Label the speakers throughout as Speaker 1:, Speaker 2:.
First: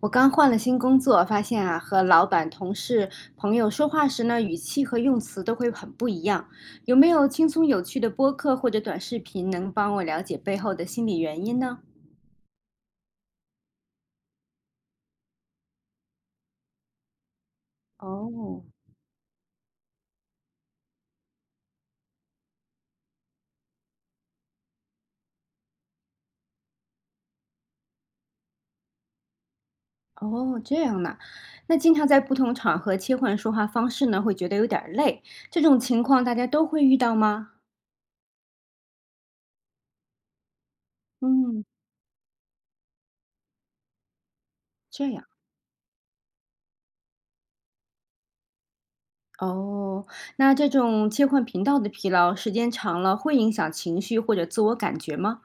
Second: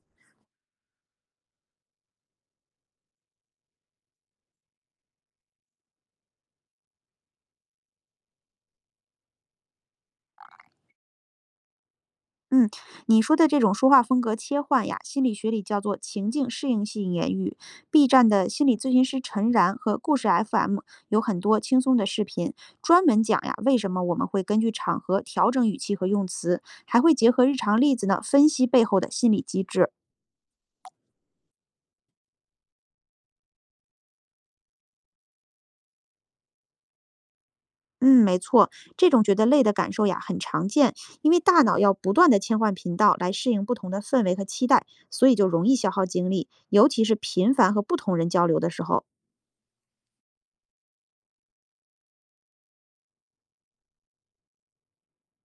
Speaker 1: 我刚换了新工作，发现啊，和老板、同事、朋友说话时呢，语气和用词都会很不一样。有没有轻松有趣的播客或者短视频能帮我了解背后的心理原因呢？
Speaker 2: 嗯，你说的这种说话风格切换呀，心理学里叫做情境适应性言语。B 站的心
Speaker 1: 哦，
Speaker 2: 理咨询师陈然和故事 FM 有很多轻松的视频，专门讲呀为什么我们会根据场合调整语气和用词，还会结合日常例子呢分析背后的心理机制。
Speaker 1: 哦，这样呢。那经常在不同场合切换说话方式呢，会觉得有点儿累。这种情况大家都会遇到吗？
Speaker 2: 嗯，没错，这种觉得累的感受呀很常见，因为大
Speaker 1: 嗯，
Speaker 2: 脑要不断的切换频道来适应不同的氛围和期待，
Speaker 1: 这样。
Speaker 2: 所以就容易消耗精力，尤其是频繁和不同人交流的时候。
Speaker 1: 哦，那这种切换频道的疲劳，时间长了会影响情绪或者自我感觉吗？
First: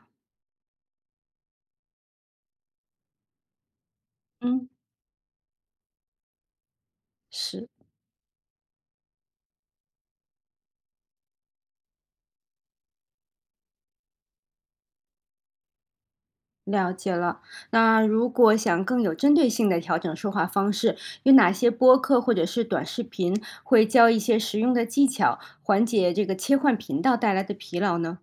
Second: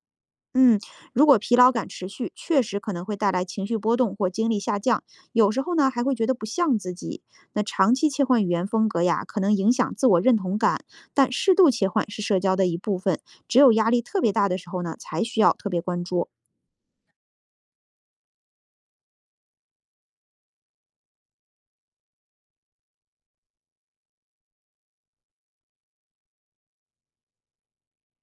Speaker 2: 嗯，如果疲劳感持续，确实可能会带来情绪波动或精力
Speaker 1: 嗯，
Speaker 2: 下降，有时候呢还会觉得不像自己。那
Speaker 1: 是。
Speaker 2: 长期切换语言风格呀，可能影响自我认同感，但适度切换是社交的一部分，只有压力特别大的时候呢，才需要特别关注。
Speaker 1: 了解了。那如果想更有针对性的调整说话方式，有哪些播客或者是短视频会教一些实用的技巧，缓解这个切换频道带来的疲劳呢？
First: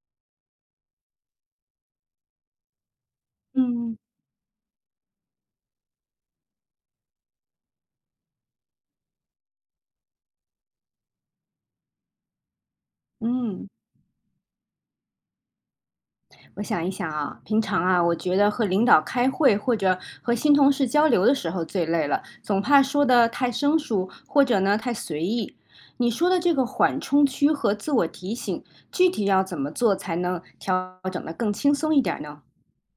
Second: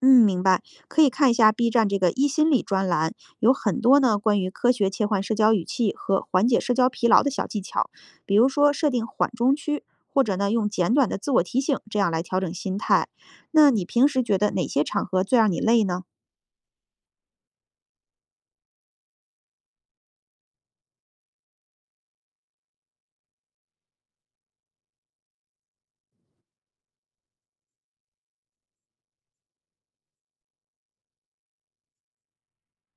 Speaker 2: 嗯，明白，可以看一下 B 站这个一心理专栏，有很
Speaker 1: 嗯，
Speaker 2: 多呢关于科学切换社交语气和缓解社交疲劳的小技巧，比如说设定缓冲区，或者呢用简短的自我提醒，这样来调整心态。
Speaker 1: 嗯，
Speaker 2: 那你平时觉得哪些场合最让你累呢？
Speaker 1: 我想一想啊，平常啊，我觉得和领导开会或者和新同事交流的时候最累了，总怕说的太生疏，或者呢太随意。你说的这个缓冲区和自我提醒，具体要怎么做才能调整得更轻松一点儿呢？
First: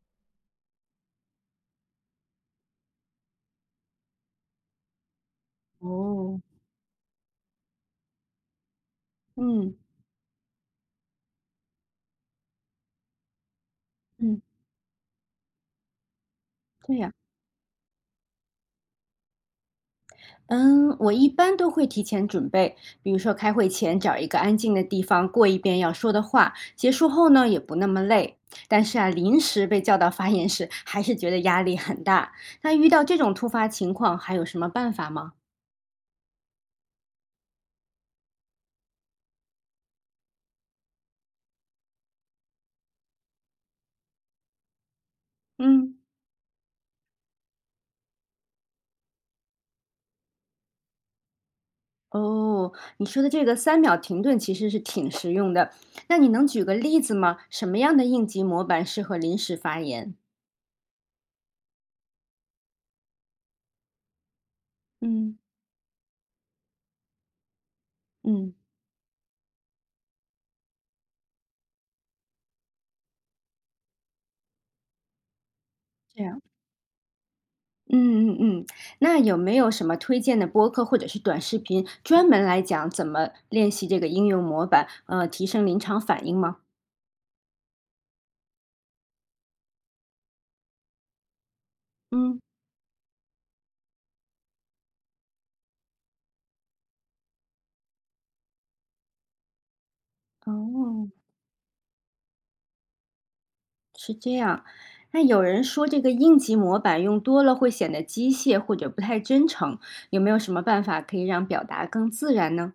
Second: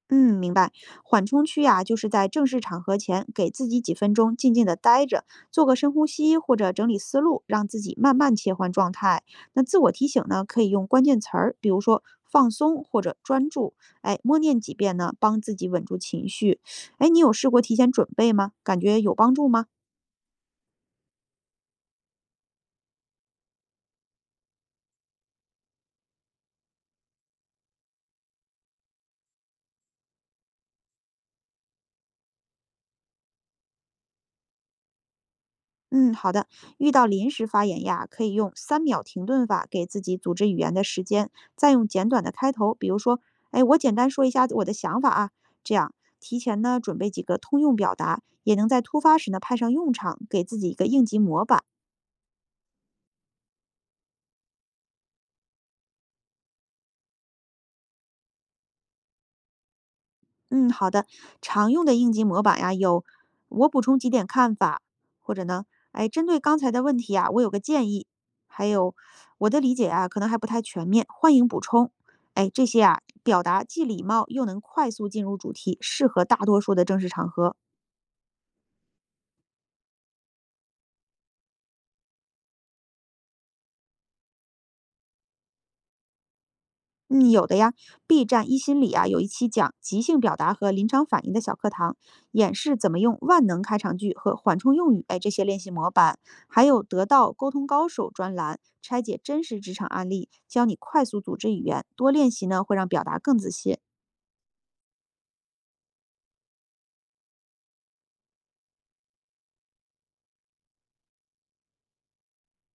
Speaker 2: 嗯，明白。缓冲区呀、就是在正式场合前，给自己几分钟静静的待着，做个深呼吸
Speaker 1: 哦，
Speaker 2: 或者整理思路，让自己慢慢切换状态。那
Speaker 1: 嗯
Speaker 2: 自我提醒呢，可以用关键词儿，比如说放松或者专注。哎，默
Speaker 1: 嗯，
Speaker 2: 念几遍呢，帮自己稳住情绪。
Speaker 1: 对
Speaker 2: 哎，
Speaker 1: 呀，
Speaker 2: 你有试过提前准备吗？感觉有帮助吗？
Speaker 1: 嗯，我一般都会提前准备，比如说开会前找一个安静的地方过一遍要说的话，结束后呢也不那么累。但是啊，临时被叫到发言室，还是觉得压力很大。那遇到这种突发情况，还有什么办法吗？
Speaker 2: 嗯，好的。遇到临时发言呀，可以用3秒停顿法给自己组织语言的时间，再用简短的开头，比如说，哎，我简单说一下我的想法啊，这样
Speaker 1: 嗯，
Speaker 2: 提前呢准备几个通用表达，也能在突发时呢派上用场，给自己一个应急模板。
Speaker 1: 哦，你说的这个三秒停顿其实是挺实用的。那你能举个例子吗？什么样的应急模板适合临时发言？
Speaker 2: 嗯，好的。常用的应急模板呀，有我补充几点看法，或
Speaker 1: 嗯
Speaker 2: 者呢，哎，针对刚才的问题啊，我有个建议，
Speaker 1: 嗯，
Speaker 2: 还有我的理解啊，可能还不太全面，欢迎补充。哎，这些啊，表达既礼貌又能快速进入主题，适合
Speaker 1: 这
Speaker 2: 大
Speaker 1: 样。
Speaker 2: 多数的正式场合。
Speaker 1: 嗯嗯嗯，那有没有什么推荐的播客或者是短视频，专门来讲怎么练习这个应用模板，提升临场反应吗？
Speaker 2: 嗯，有的呀。B 站一心理啊有一期讲即兴表达和临场反应的小课堂，
Speaker 1: 嗯，
Speaker 2: 演示怎么用万能开场句和缓冲用语，哎，这些练习模板，还有得到沟通高手专栏，拆解真实职场案例，教你快
Speaker 1: 哦，
Speaker 2: 速组织语言。多练习呢，会让表达更自信。
Speaker 1: 是这样。那有人说这个应急模板用多了会显得机械或者不太真诚，有没有什么办法可以让表达更自然呢？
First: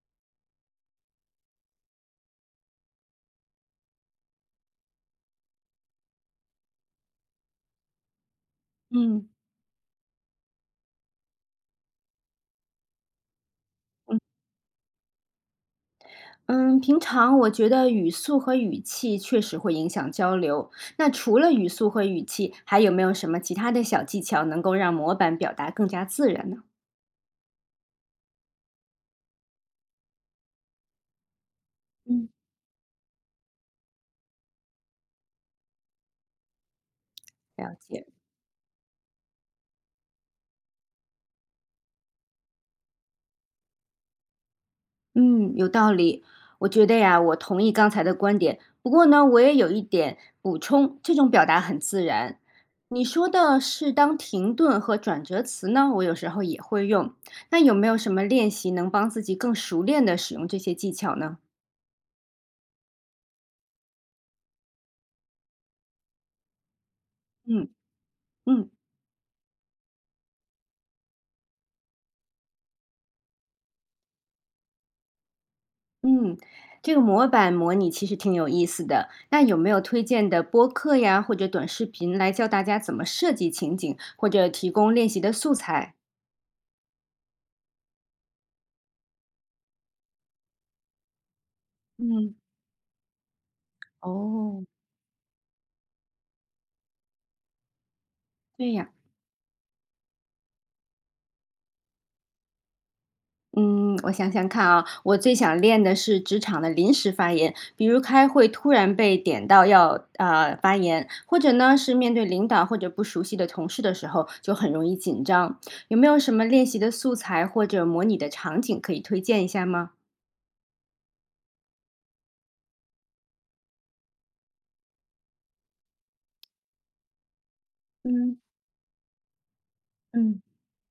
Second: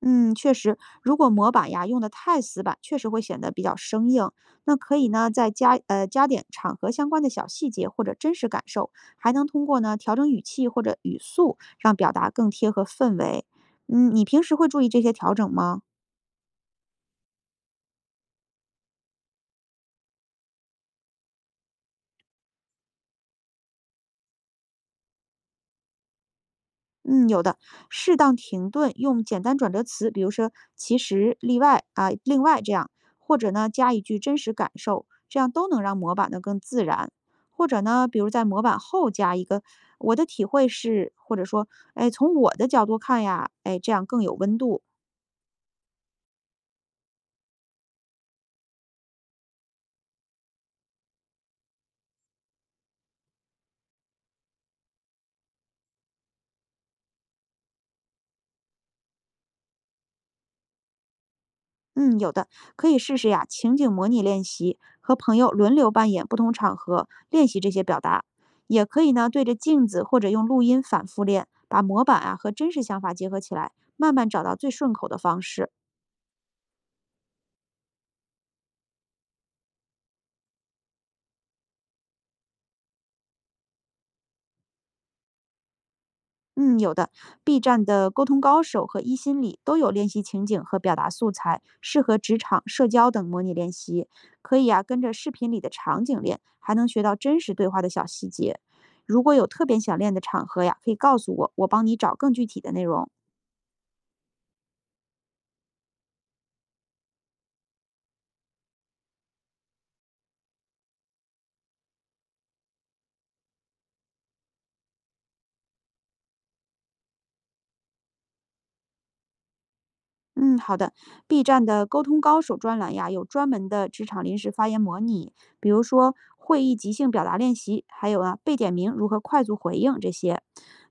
Speaker 2: 嗯，确实，如果模板呀用的太死板，确实会显得比较生硬。那可以呢，再加点场合相关的小细节或者真实感受，
Speaker 1: 嗯。
Speaker 2: 还能通过呢调整语气或者语速，让表达更贴合氛围。你平时会注意这些调整吗？
Speaker 1: 嗯，平常我觉得语速和语气确实会影响交流。那除了语速和语气，还有没有什么其他的小技巧能够让模板表达更加自然呢？
Speaker 2: 嗯，有的，适当停顿，用简单转折词，比如说“其实”“例外”啊、
Speaker 1: 嗯
Speaker 2: “另外”这样，或者呢加一句真实感受，这样都能让模板呢更自然。或
Speaker 1: 了
Speaker 2: 者呢，
Speaker 1: 解，
Speaker 2: 比如在模板后加一个“我的体会是”，或者说“哎，从我的角度看呀”，哎，这样更有温度。
Speaker 1: 嗯，有道理。我觉得呀，我同意刚才的观点。不过呢，我也有一点补充，这种表达很自然。你说的适当停顿和转折词呢，我有时候也会用。那有没有什么练习能帮自己更熟练的使用这些技巧呢？
Speaker 2: 嗯，有的，可以试试呀，情景模拟练习，和朋友轮流扮演不同场合，练习
Speaker 1: 嗯
Speaker 2: 这些表达。
Speaker 1: 嗯。
Speaker 2: 也可以呢，对着镜子或者用录音反复练，把模板啊和真实想法结合起来，慢慢找到最顺口的方式。
Speaker 1: 嗯，这个模板模拟其实挺有意思的。那有没有推荐的播客呀，或者短视频来教大家怎么设计情景，或者提供练习的素材？
Speaker 2: 嗯，有的，B 站的沟通高手和一心理都有练习情景和表达素材，适合
Speaker 1: 嗯，
Speaker 2: 职场、社交等模拟练习。可
Speaker 1: 哦，
Speaker 2: 以啊，跟着视频里的场景练，还能学到真实对话的小细节。
Speaker 1: 对呀，
Speaker 2: 如果有特别想练的场合呀，可以告诉我，我帮你找更具体的内容。
Speaker 1: 嗯，我想想看啊，我最想练的是职场的临时发言，比如开会突然被点到要发言，或者呢是面对领导或者不熟悉的同事的时候就很容易紧张。有没有什么练习的素材或者模拟的场景可以推荐一下吗？
Speaker 2: 嗯，好的。B 站的“沟通高手”专栏呀，有专门的职场临时发言模拟，比如说会议即兴表达练习，还有啊
Speaker 1: 嗯
Speaker 2: 被点名如何快速回应这些。
Speaker 1: 嗯，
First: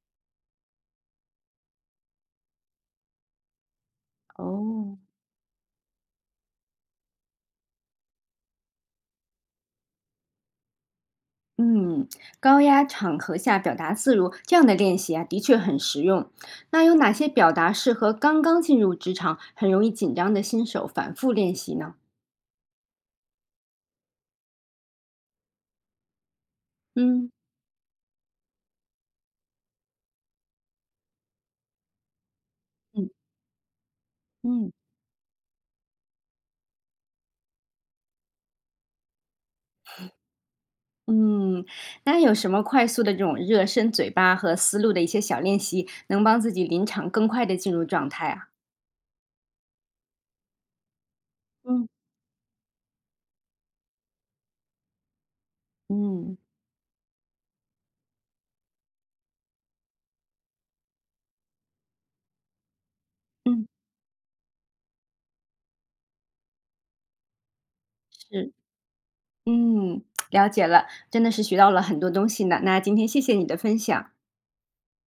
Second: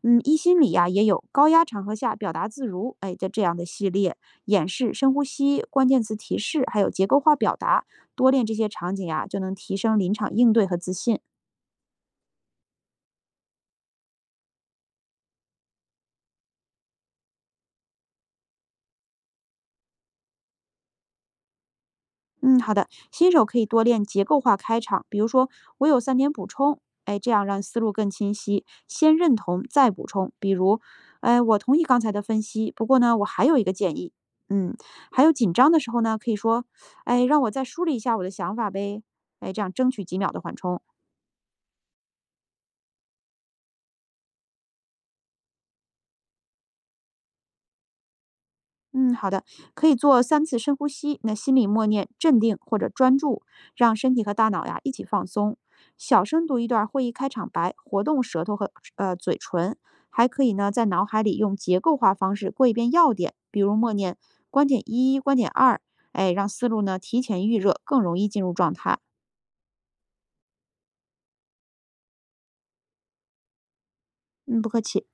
Speaker 2: 一心里呀也有高压场合下表达自如，哎，这样的系列演示、
Speaker 1: 哦，
Speaker 2: 深呼吸、关键词提示，还有结构化表达，多练这些场景呀，就能提升临场应对和自信。
Speaker 1: 嗯，高压场合下表达自如，这样的练习啊，的确很实用。那有哪些表达适合刚刚进入职场、很容易紧张的新手反复练习呢？
Speaker 2: 嗯，好的，新手可以多练结构化开场，比如说我有3点补充，哎，
Speaker 1: 嗯
Speaker 2: 这样让思路更清晰。先认同再补充，比如，哎，我同意刚才的分析，不过
Speaker 1: 嗯
Speaker 2: 呢，我还有一个建议。
Speaker 1: 嗯
Speaker 2: 嗯，还有紧张的时候呢，可以说，哎，让我再梳理一下我的想法呗，哎，这样争取几秒的缓冲。
Speaker 1: 嗯，那有什么快速的这种热身嘴巴和思路的一些小练习，能帮自己临场更快的进入状态啊？
Speaker 2: 嗯，好的，可以做3次深呼吸，那心里默
Speaker 1: 嗯
Speaker 2: 念镇定或者专注，让身体和大脑呀一起放松。小
Speaker 1: 嗯
Speaker 2: 声读一段会议开场白，活动舌头和嘴唇，还可以呢在脑海里用结构化方式过一遍要点，比
Speaker 1: 嗯，
Speaker 2: 如默念观点一、观点二，哎，让思路呢提前预热，更容易进
Speaker 1: 是，
Speaker 2: 入状态。
Speaker 1: 嗯，了解了，真的是学到了很多东西呢。那今天谢谢你的分享。
Speaker 2: 嗯，不客气。